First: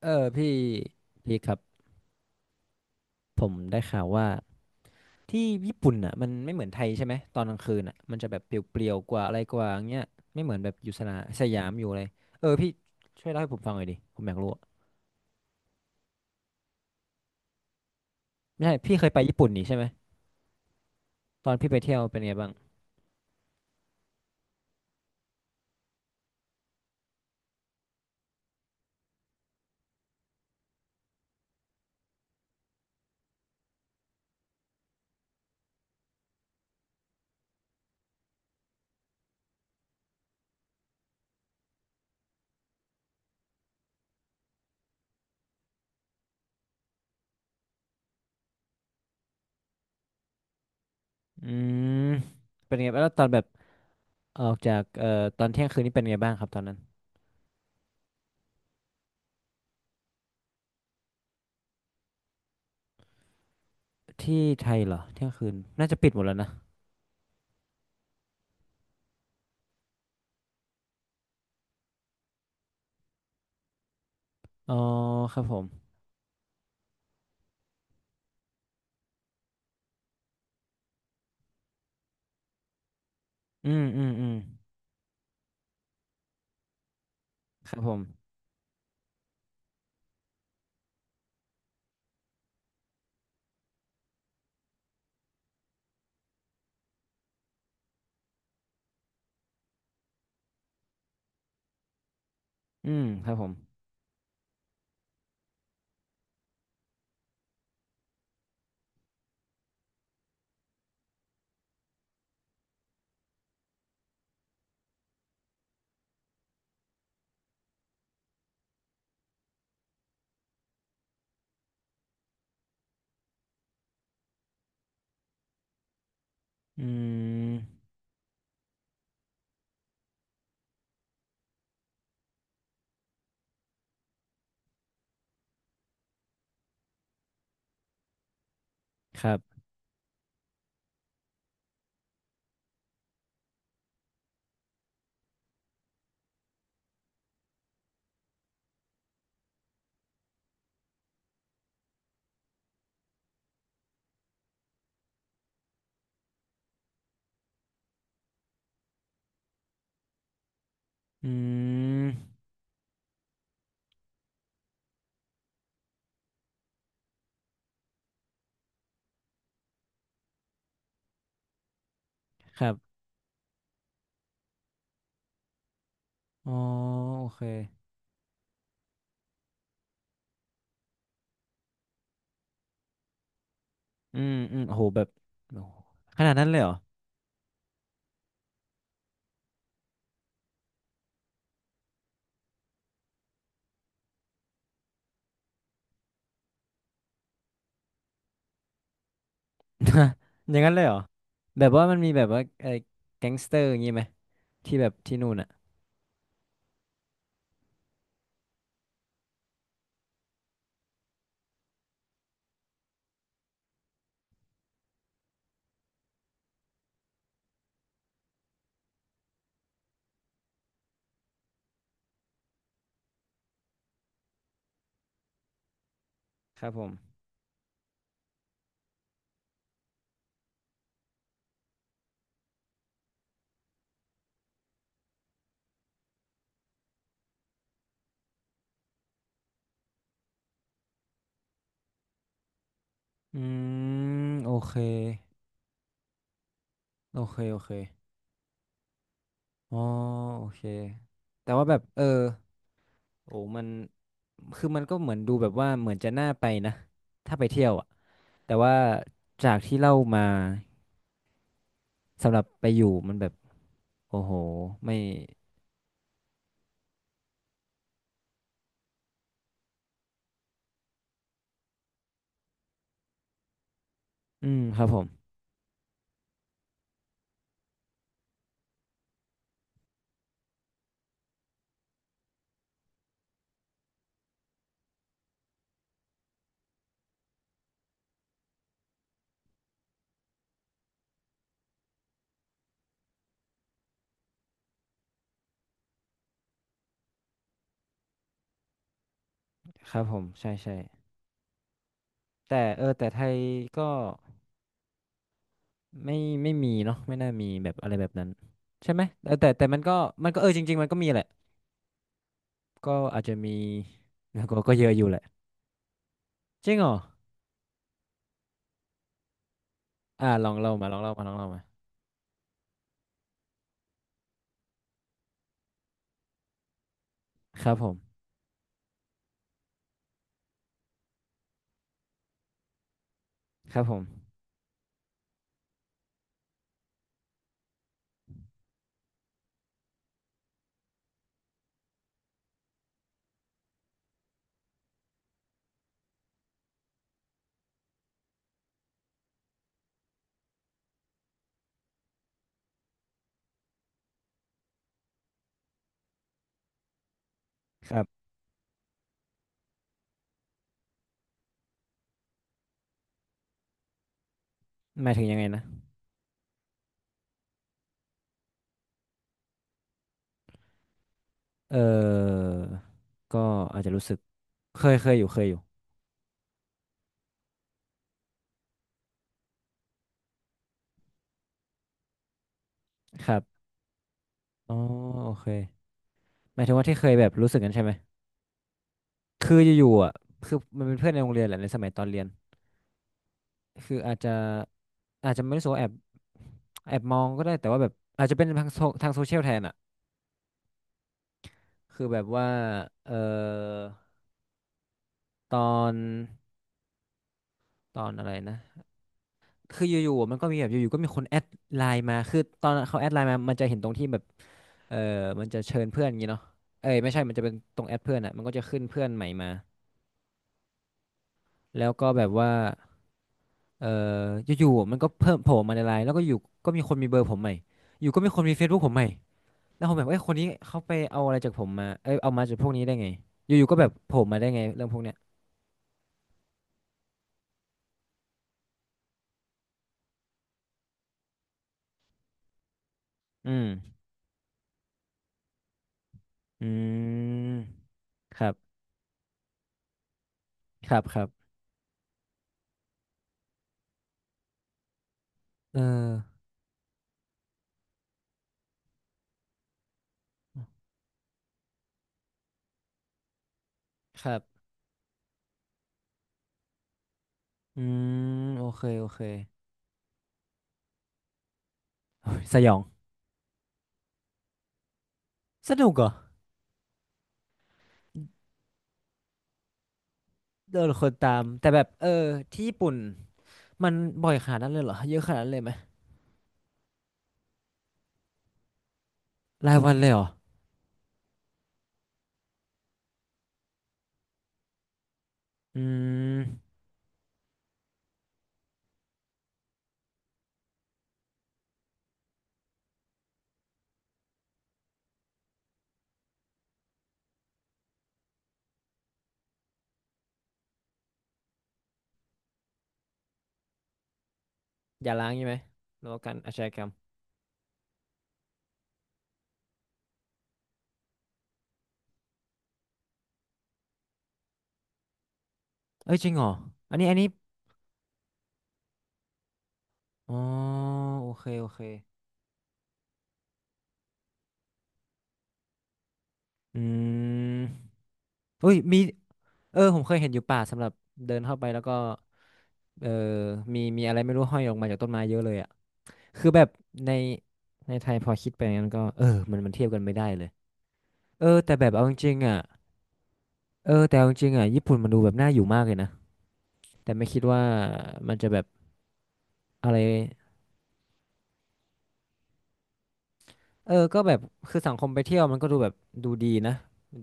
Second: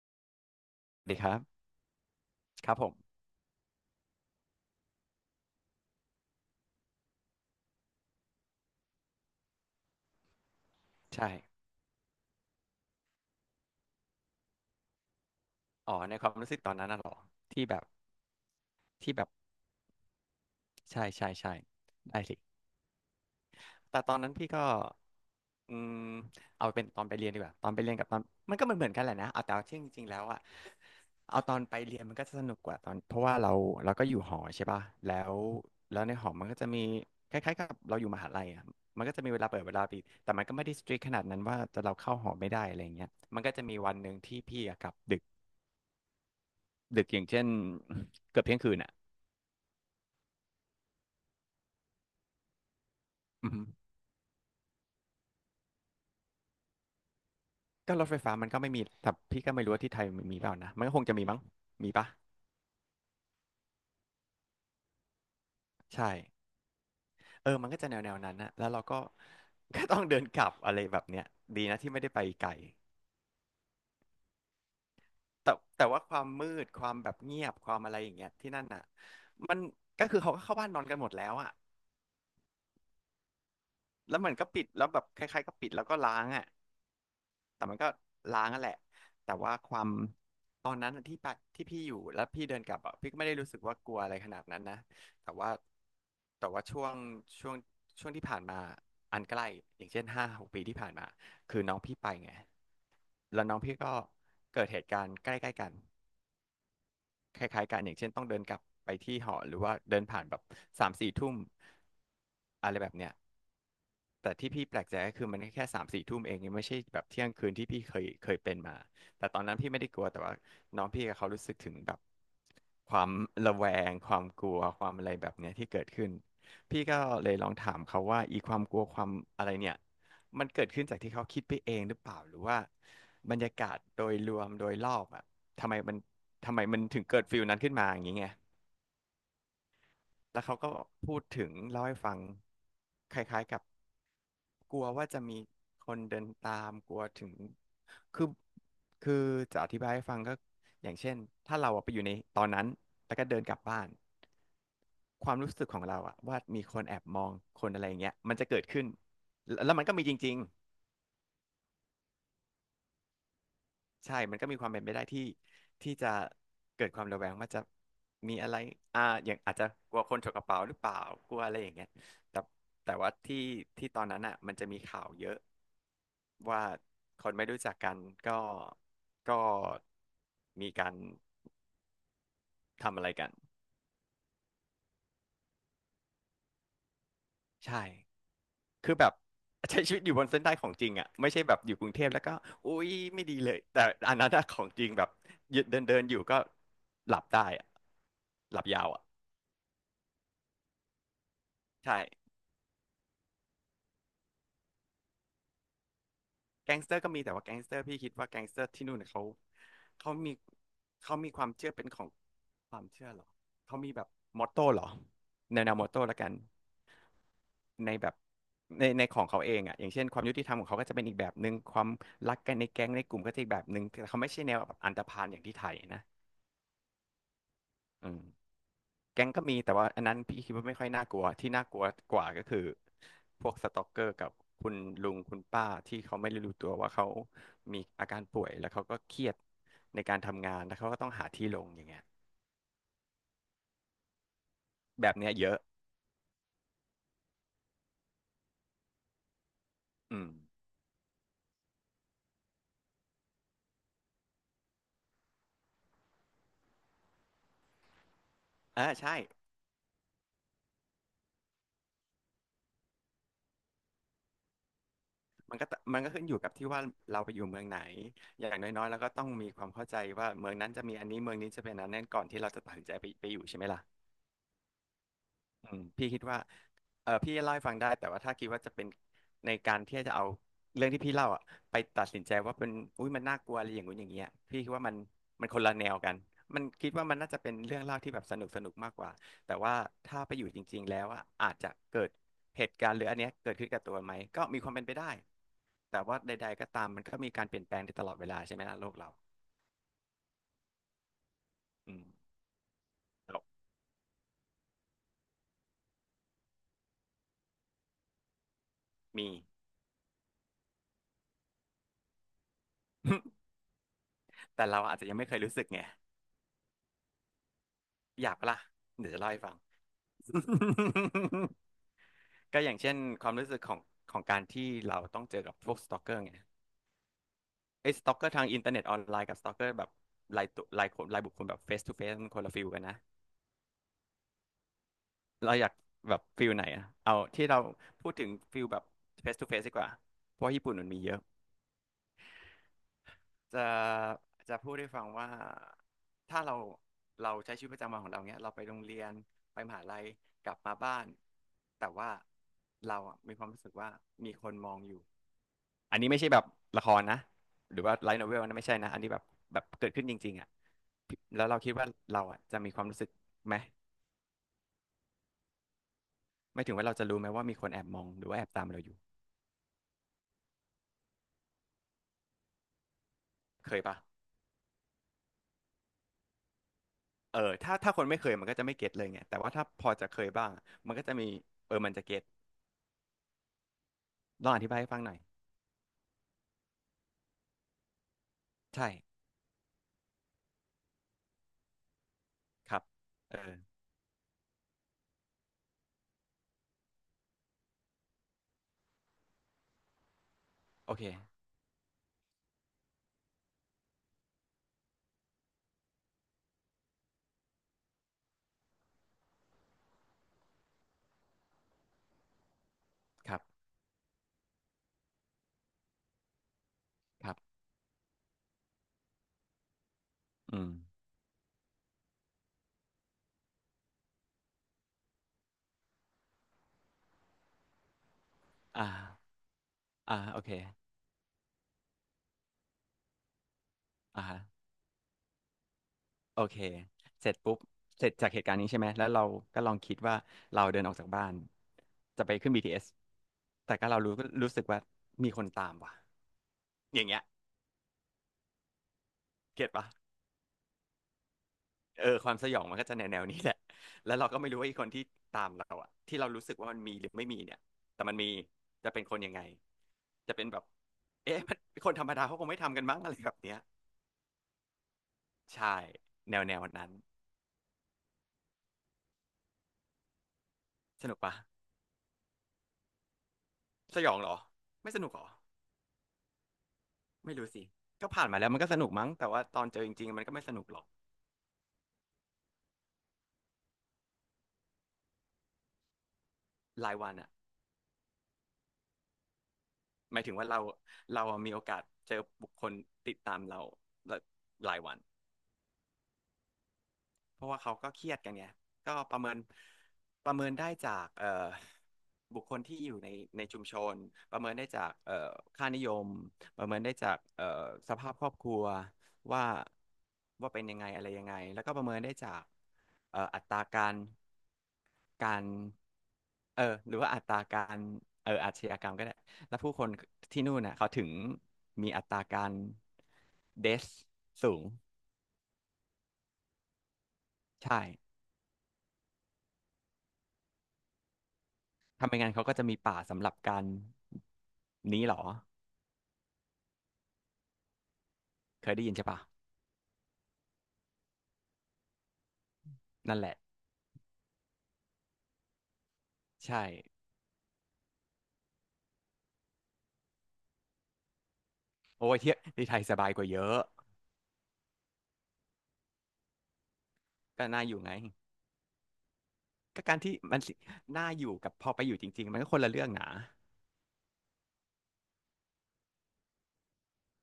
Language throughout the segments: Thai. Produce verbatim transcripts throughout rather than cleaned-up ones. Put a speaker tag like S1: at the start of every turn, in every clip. S1: เออพี่
S2: ดีค
S1: พี่
S2: รั
S1: ครับ
S2: บครับผม
S1: ผมได้ข่าวว่าที่ญี่ปุ่นอ่ะมันไม่เหมือนไทยใช่ไหมตอนกลางคืนอ่ะมันจะแบบเปลี่ยวๆกว่าอะไรกว่าอย่างเงี้ยไม่เหมือนแบบอยู่สนา
S2: ใช่
S1: สยามอยู่เลยเออพี่ช่วยเล่าให้ผมฟังหน่อยดิผมอยากรู้อะ
S2: อ๋อในความรู้สึกตอนนั้นน่ะเหรอที่แบบ
S1: ไม่ใช่พี่เคย
S2: ที่
S1: ไป
S2: แบบ
S1: ญี่ปุ่นนี่ใช่ไหม
S2: ใช่ใช่
S1: ตอ
S2: ใช่
S1: นพี่ไปเที่ยวเป็
S2: ได้
S1: นไง
S2: สิ
S1: บ้าง
S2: แต่ตอนนั้นพี่ก็อืมเอาเป็นตอนไปเรียนดีกว่าตอนไปเรียนกับตอนมันก็เหมือนเหมือนกันแหละนะเอาแต่ว่าจริงจริงๆแล้วอะเอาตอนไปเรียนมันก็จะสนุกกว่าตอนเพราะว่าเราเราก็อยู่หอใช่ป่ะแล้วแล้วในหอมันก็จะมีคล้ายๆกับเราอยู่มหาลัยอะมันก็จะมีเวลาเปิดเวลาปิดแต่มันก็ไม่ได้สตริกขนาดนั้นว่าจะเราเข้าหอไม่ได้อะไรอย่างเงี้ยมันก็จะมีวันหนึ่งที่พี่อะกลับดึก ดึกอย่างเช่น เกือบเที่ยงคืนอ่ะ
S1: อืมเป็นไงบ้างแล้วตอนแบบ
S2: อืม
S1: ออกจากเอ่อตอนเที่ยงคืนนี่เป็นไงบ้างครับตอนนั้น
S2: ก็รถไฟฟ้ามันก็ไม่มีแต่พี่ก็ไม่รู้ว่าที่ไทยมันมีเปล่านะมันก็คงจะมีมั้งมีปะ
S1: ที่ไทยเหรอเที่ยงคืนน่าจะปิ
S2: ใช่
S1: ดหมดแล้วนะ
S2: เออมันก็จะแนวแนวนั้นนะแล้วเราก็ ก็ต้องเดินกลับอะไรแบบเนี้ยดีนะที่ไม่ได้ไปไกล
S1: อ๋อครับ
S2: แต่
S1: ผม
S2: แต่ว่าความมืดความแบบเงียบความอะไรอย่างเงี้ยที่นั่นอ่ะมันก็คือเขาก็เข้าบ้านนอนกันหมดแล้วอ่ะ
S1: อืมอืม
S2: แล้ว
S1: อื
S2: มั
S1: ม
S2: นก็ปิดแล้วแบบคล้ายๆก็ปิดแล้วก็ล้างอ่ะ แต่
S1: ค
S2: มั
S1: รั
S2: น
S1: บ
S2: ก็
S1: ผม
S2: ล้างนั่นแหละ แต่ว่าความตอนนั้นที่ไปที่พี่อยู่แล้วพี่เดินกลับอ่ะพี่ก็ไม่ได้รู้สึกว่ากลัวอะไรขนาดนั้นนะ แต่ว่าแต่ว่าช่วงช่วงช่วงที่ผ่านมาอันใกล้อย่างเช่นห้าหกปีที่ผ่านมาคือน้องพี่ไปไง
S1: อืมครับ
S2: แล้
S1: ผ
S2: ว
S1: ม
S2: น้องพี่ก็เกิดเหตุการณ์ใกล้ๆกัน คล้ายๆกันอย่างเช่นต้องเดินกลับไปที่หอหรือว่าเดินผ่านแบบสามสี่ทุ่มอะไรแบบเนี้ยแต่ที่พี่แปลกใจก็คือมันแค่สามสี่ทุ่มเองยังไม่ใช่แบบเที่ยงคืนที่พี่เคยเคยเป็นมาแต่ตอนนั้นพี่ไม่ได้กลัวแต่ว่าน้องพี่กับเขารู้สึกถึงแบบความระแวงความกลัวความอะไรแบบเนี้ยที่เกิดขึ้นพี่
S1: อื
S2: ก็เลยลอ
S1: ม
S2: งถามเขาว่าอีความกลัวความอะไรเนี่ยมันเกิดขึ้นจากที่เขาคิดไปเองหรือเปล่าหรือว่าบรรยากาศโดยรวมโดยรอบอ่ะ ทำไมมันทำไมมันถึงเกิดฟิลนั้นขึ้นมาอย่างนี้ไง
S1: ครับ
S2: แล้วเขาก็พูดถึงเล่าให้ฟังคล้ายๆกับกลัวว่าจะมีคนเดินตามกลัวถึงคือคือจะอธิบายให้ฟังก็อย่างเช่นถ้าเราอะไปอยู่ในตอนนั้นแล้วก็เดินกลับบ้านความรู้สึกของเราอะว่ามีคนแอบมองคนอะไรอย่างเงี้ยมันจะเกิดขึ้นแล้วแล้วมันก็มีจริง
S1: อืม
S2: ใช่มันก็มีความเป็นไปได้ที่ที่จะเกิดความระแวงว่าจะมีอะไรอ่าอย่างอาจจะกลัวคนฉกกระเป๋าหรือเปล่ากลัวอะไรอย่างเงี้ยแต่
S1: ครับ
S2: แต่ว่าที่ที่ตอนนั้นอ่ะมันจะมีข่าวเยอะ
S1: อ๋อ
S2: ว่าค
S1: โอ
S2: น
S1: เค
S2: ไม่รู้จักกันก็ก็มีการทำอะไรกัน
S1: อืมอืมโหแบบโอ้โหขนาดนั้นเลยเหรอ
S2: ใช่คือแบบใช้ชีวิตอยู่บนเส้นได้ของจริงอ่ะไม่ใช่แบบอยู่กรุงเทพแล้วก็อุ๊ยไม่ดีเลยแต่อันนั้นอะของจริงแบบเดินเดินอยู่ก็หลับได้อะหลับยาวอ่ะ
S1: อย่างนั้นเลยเหรอแบบว่ามั
S2: ใช่
S1: นมีแบบว่าไอ้แก๊งสเตอร์อย่างงี้ไหมที่แบบที่นู่นอ่ะ
S2: แก๊งสเตอร์ก็มีแต่ว่าแก๊งสเตอร์พี่คิดว่าแก๊งสเตอร์ที่นู่นเนยเขาเขามีเขามีความเชื่อเป็นของความเชื่อเหรอเขามีแบบมอตโต้เหรอแนวแนวมอตโต้ละกันในแบบในในของเขาเองอ่ะอย่างเช่นความยุติธรรมของเขาก็จะเป็นอีกแบบหนึ่งความรักกันในแก๊งในกลุ่มก็จะอีกแบบหนึ่งแต่เขาไม่ใช่แนวแบบอันธพาลอย่างที่ไทยนะ
S1: ครับผม
S2: อืม แก๊งก็มีแต่ว่าอันนั้นพี่คิดว่าไม่ค่อยน่ากลัวที่น่ากลัวกว่าก็คือพวกสตอกเกอร์กับคุณลุงคุณป้าที่เขาไม่ได้รู้ตัวว่าเขามีอาการป่วยแล้วเขาก็เครียดในการทำงานแล้วเขาก็ต้องหาที่ลงอย่างเงี้ย
S1: อืมโอเค
S2: แบบเนี้ยเยอะ
S1: โอเคโอเคอ๋อ
S2: อืม
S1: โอเคแต่ว่าแบบเออโอ้มันคือมันก็เหมือนดูแบบว่าเหมือนจะน่าไปนะถ้าไปเที่ยวอ่ะแต่ว่า
S2: เออใช่
S1: จากที่เล่ามาสำหรับไปอยู่มันแบบโอ้โหไม่
S2: มันก็ตมันก็ขึ้นอยู่กับที่ว่าเราไปอยู่เมืองไหนอย่างน้อยๆแล้วก็ต้องมีความเข้าใจว่าเมืองนั้นจะมีอันนี้เมืองนี้จะเป็นอันนั้นก่อนที่เราจะตัดสินใจไปไปอยู่ใช่ไหมล่ะ
S1: อืมครับผม
S2: อืมพี่คิดว่าเออพี่เล่าให้ฟังได้แต่ว่าถ้าคิดว่าจะเป็นในการที่จะเอาเรื่องที่พี่เล่าอ่ะไปตัดสินใจว่าเป็นอุ้ยมันน่ากลัวอะไรอย่างงู้นอย่างเงี้ยพี่คิดว่ามันมันคนละแนวกันมันคิดว่ามันน่าจะเป็นเรื่องเล่าที่แบบสนุกสนุกมากกว่าแต่ว่าถ้าไปอยู่จริงๆแล้วอะอาจจะเกิดเหตุการณ์หรืออันเนี้ยเกิดขึ้นกับตัวไหมก็มีความเป็นไปได้แต่ว่าใดๆก็ตามมันก็มีการเปลี่ยนแปลงในตลอดเวลาใช่ไหมล่ะโลกเรา
S1: ครับผมใช่ใช่
S2: อืม
S1: แต่เออแต่ไทย
S2: เรา
S1: ก็ไม่ไม่มีเนาะไม่น่ามีแบบอะไรแบบนั้นใช่ไหม
S2: มี
S1: เออแต่แต่มันก็มันก็เออจริงๆมันก็มีแหละก็อาจจะมี นะก็
S2: แต่
S1: ก็
S2: เรา
S1: เยอะ
S2: อาจ
S1: อ
S2: จะ
S1: ยู่
S2: ยั
S1: แห
S2: ง
S1: ละ
S2: ไม่เคยรู้สึกไง
S1: จริงเหรอ
S2: อยากปะล่ะเดี๋ยวจะเล่าให้ฟัง
S1: อ่าลองเล่ามาลองเล่ามาลองเล่ามา
S2: ก็อย่างเช่นความรู้สึกของของการที่เราต้องเจอกับพวกสตอกเกอร์ไง
S1: ครับผ
S2: ไอ้
S1: ม
S2: สตอกเกอร์ทางอินเทอร์เน็ตออนไลน์กับสตอกเกอร์แบบรายตัวรายคนรายบุคคลแบบเฟสทูเฟสมันคนละฟิลกันนะ
S1: ครับผม
S2: เราอยากแบบฟิลไหนอะเอาที่เราพูดถึงฟิลแบบเฟสทูเฟสดีกว่าเพราะว่าญี่ปุ่นมันมีเยอะจะจะพูดให้ฟังว่าถ้าเราเราใช้ชีวิตประจำวันของเราเนี้ยเราไปโรงเรียนไปมหาลัยกลับมาบ้านแต่ว่าเราอะมีความรู้สึกว่ามีคนมองอยู่ อันนี้ไม่ใช่แบบละครนะหรือ
S1: ค
S2: ว่า
S1: รั
S2: ไลท์
S1: บ
S2: โนเวลนะไม่ใช่นะอันนี้แบบแบบเกิดขึ้นจริงๆอ่ะแล้วเราคิดว่าเราอ่ะจะมีความรู้สึกไหม
S1: หมายถึงยังไงนะ
S2: ไม่ถึงว่าเราจะรู้ไหมว่ามีคนแอบมองหรือว่าแอบตามเราอยู่
S1: เออก็
S2: เค
S1: อา
S2: ย
S1: จจะ
S2: ปะ
S1: รู้สึกเคยเคยอยู่เคยอยู่
S2: เออถ้าถ้าคนไม่เคยมันก็จะไม่เก็ตเลยไงแต่ว่าถ้าพอจะเคยบ้างมันก็จะมีเออมันจะเก็ต
S1: ครับ
S2: ลองอธิ
S1: อ๋อ
S2: บายให้ฟังหน่อย
S1: โอเคหมายถึงว่าที่เคยแบบรู้สึกกันใช่ไหม
S2: ใช่
S1: คืออยู่ๆอ่ะคือมันเป็นเพื่อนในโรงเรียนแหละในสมัยตอนเรียน
S2: ครับเออ
S1: คืออาจจะอาจจะไม่รู้สึกว่าแอบ แอบมองก็ได้แต่ว่าแบบอาจจะเป็นทางโซทางโซเชียลแทนอ่ะ
S2: โอเค
S1: คือแบบว่าเอ่อตอน ตอนอะไรนะ คืออยู่ๆมันก็มีแบบอยู่ๆก็มีคนแอดไลน์มาคือตอนเขาแอดไลน์
S2: ค
S1: มา
S2: รับ
S1: มันจะเห็นตรงที่แบบ เออมันจะเชิญเพื่อนอย่างงี้เนาะเอ้ยไม่ใช่
S2: ค
S1: มั
S2: รั
S1: นจะเป็
S2: บ
S1: นตรงแอดเพื่อนอ่ะมันก็จะขึ้นเพื่อนใหม่มา
S2: อืม
S1: แล้วก็แบบว่า เอออยู่ๆมันก็เพิ่มโผล่มาในไลน์แล้วก็อยู่ก็มีคนมีเบอร์ผมใหม่อยู่ก็มีคนมี Facebook
S2: อ่า
S1: ผมใหม่แล้วผมแบบเอ้
S2: อ่า
S1: ยคน
S2: โอ
S1: นี้
S2: เค
S1: เขาไปเอาอะไรจากผมมาเอ้ยเอามาจากพวกนี้ได้ไงอยู่ๆก็แบบโผล่มาได้ไง
S2: อ่า
S1: เรื่องพวกเนี้ย
S2: โอเคเสร็จปุ๊บเสร็จจากเหตุการณ์นี้ใช่ไหม แล้วเราก็ลองคิดว่าเราเดินออกจากบ้านจะไปขึ้น บี ที เอส
S1: อืม
S2: แต่ก็เรารู้รู้สึกว่ามีคนตามว่ะ
S1: อื
S2: อย่างเงี้ย
S1: มครับ
S2: เก็ตปะ
S1: ครับครับ
S2: เออความสยองมันก็จะแนวแนวนี้แหละแล้วเราก็ไม่รู้ว่าไอ้คนที่ตามเรา
S1: เออ
S2: อะที่เรารู้สึกว่ามันมีหรือไม่มีเนี่ยแต่มันมีจะเป็นคนยังไงจะเป็นแบบเอ๊ะมันคนธรรมดาเขาคงไม่ทำกันมั้งอะไรแบบเนี้ย
S1: ครับ
S2: ใช่ แนวแนวนั้น
S1: อืมโอเคโอเค
S2: สนุกปะ
S1: โอ้ยสยอง
S2: สยองเหรอไม่สนุกเหรอ
S1: สนุกเหรอ
S2: ไม่รู้สิ ก็ผ่านมาแล้วมันก็สนุกมั้ง แต่ว่าตอนเจอจริงๆมันก็ไม่สนุกหร
S1: เดิ
S2: อก
S1: นคนตามแต่แบบเออที่ญี่ปุ่นมันบ่อยขนาดนั้นเลยเหรอเยอะขนาดนั้นเลยไหม
S2: รายวันอะ
S1: รายวันเลย
S2: ห
S1: เหร
S2: มาย
S1: อ
S2: ถึงว่าเราเราอะมีโอกาสเจอบุคคลติดตามเราหลายวัน
S1: อืม
S2: เพราะว่าเขาก็เครียดกันไงก็ประเมินประเมินได้จากเอ่อบุคคลที่อยู่ในในชุมชนประเมินได้จากเอ่อค่านิยม ประเมินได้จากเอ่อสภาพครอบครัวว่าว่าเป็นยังไงอะไรยังไงแล้วก็ประเมินได้จากเอ่ออัตราการ
S1: อย่าล้าง
S2: การ
S1: ใช่ไหมแล้วกันอาช
S2: เออ
S1: ญากรรม
S2: หรือว่าอัตราการเอออาชญากรรมก็ได้แล้วผู้คนที่นู่นน่ะเขาถึงมีอัตราการเดสสูง
S1: เอ้ยจริงเหรออันนี้อันนี้
S2: ใช่
S1: อ๋อโอเคโอเค
S2: ทำไมงั้นเขาก็จะมีป่าสำหรับการนี้เหรอ
S1: อืม
S2: เค
S1: อุ้
S2: ย
S1: ย
S2: ได้ยิน
S1: มี
S2: ใช่ปะ
S1: เออผมเคยเห็นอยู่ป่าสำหรับเดินเข้าไปแล้วก็เออ
S2: นั่นแหละ
S1: มีมีอะไรไม่รู้ห้อยออกมาจากต้นไม้เยอะเลยอะ คือแบ
S2: ใช่
S1: บในในไทยพอคิดไปงั้นก็เออมันมันเทียบกันไม่ได้เลยเออแต่แบบเอา
S2: โอ้
S1: จ
S2: ยเที่
S1: ริ
S2: ย
S1: งๆอ่ะ
S2: ที่ไทยสบายกว่าเยอะ
S1: เออแต่เอาจริงๆอ่ะญี่ปุ่นมันดูแบบน่าอยู่มากเลยนะแต่ไม่คิด
S2: ก็
S1: ว่า
S2: น่าอยู่ไง
S1: มันจะแบบ
S2: ก็
S1: อะ
S2: กา
S1: ไร
S2: รที่มันสิน่าอยู่กับพอไปอยู่จริงๆมันก็คนละเรื่องนะ
S1: เออก็แบบคือสังคมไปเที่ยวมันก็ดูแบบดูดีนะ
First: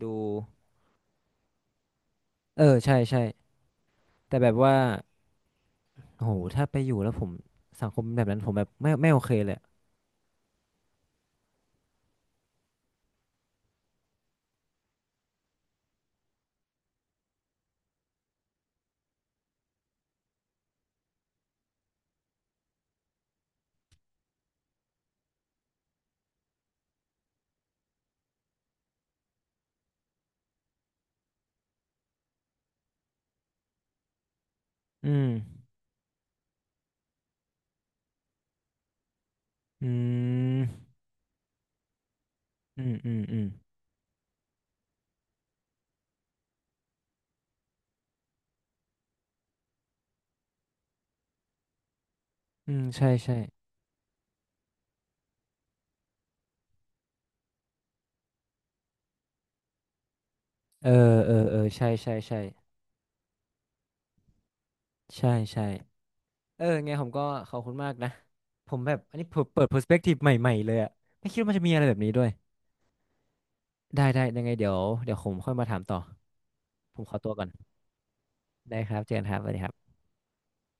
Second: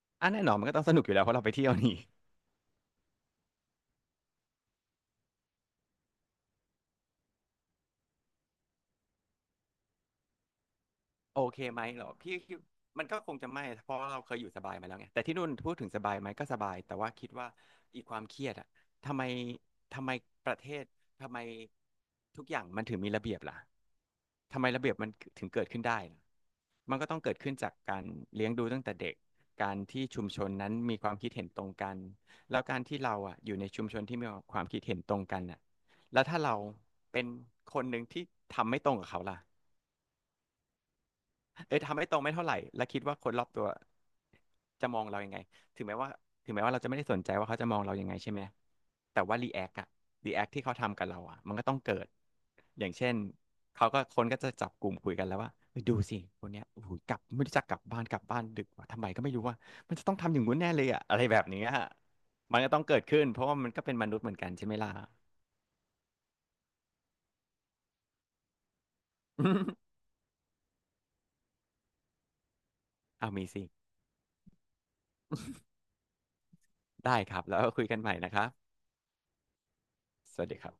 S1: ดู
S2: อ่ะแน่นอนมันก็ต้องสนุกอยู่แล้วเพราะเราไปเที่ยวนี่
S1: เออใช่ใช่แต่แบบว่าโอ้โหถ้าไปอยู่แล้วผมสังคมแบบนั้นผมแบบไม่ไม่โอเคเลยอะ
S2: โอเคไหมเหรอพี่คิดมันก็คงจะไม่เพราะ่เราเคยอยู่สบายมาแล้วไงแต่ที่นู่นพูดถึงสบายไหมก็สบายแต่ว่าคิดว่าอีกความเครียดอะทำไมทำไมประเทศทำไมทุกอย่างมันถึงมีระเบียบล่ะทำไมระเบียบมันถึงเกิดขึ้นได้ล่ะมันก็ต้องเกิดขึ้นจากการเลี้ยงดูตั้งแต่เด็กการที่ชุมชนนั้นมีความคิดเห็นตรงกันแล้วการที่เราอะอยู่ในชุมชนที่มีความคิดเห็น
S1: อื
S2: ตรง
S1: ม
S2: กันอะแล้วถ้าเราเป็นคนหนึ่งที่ทำไม่ตรงกับเขาล่ะ
S1: อืม
S2: เอ้ยทำให้ตรงไม่เท่าไหร่
S1: อื
S2: แล้ว
S1: ม
S2: คิด
S1: อื
S2: ว่า
S1: ม
S2: คน
S1: อื
S2: รอ
S1: ม
S2: บตัวจะมองเรายังไงถึงแม้ว่าถึงแม้ว่าเราจะไม่ได้สนใจว่าเขาจะมองเรายังไงใช่ไหมแต่ว่ารีแอคอะรีแอคที่เขาทำกับเราอะมันก็ต้องเกิด
S1: อืม
S2: อย่าง
S1: ใช่
S2: เช่น
S1: ใช่
S2: เขาก็คนก็จะจับกลุ่มคุยกันแล้วว่าเฮ้ยดูสิคนเนี้ยโอ้โหกลับไม่รู้จักกลับบ้านกลับบ้านดึกว่าทำไมก็ไม่รู้ว่ามันจะต้องทำอย่างงู้นแน่เล
S1: เอ
S2: ย
S1: อ
S2: อะอะไร
S1: เออ
S2: แบบ
S1: เออ
S2: นี้
S1: ใช่
S2: อะ
S1: ใช่ใช่
S2: มันก็ต้องเกิดขึ้นเพราะว่ามันก็เป็นมนุษย์เหมือนกันใช่ไหมล่ะ
S1: ใช่ใช่ เออไงผมก็ขอบคุณมากนะผมแบบอันนี้เปิดเปิด perspective ใหม่ๆเลยอะไม่คิดว่ามันจะมีอะไรแบบนี้ด้วย
S2: เอามีสิ
S1: ได้ได้ยังไงเดี๋ยวเดี๋ยวผมค่อยมาถามต่อผมขอ
S2: ได้
S1: ตัว
S2: ครั
S1: ก่
S2: บ
S1: อน
S2: แล้วคุยกันใหม่นะครับ
S1: ได้ครับเจอกันครับสวัสดีครับ
S2: สวัสดีครับ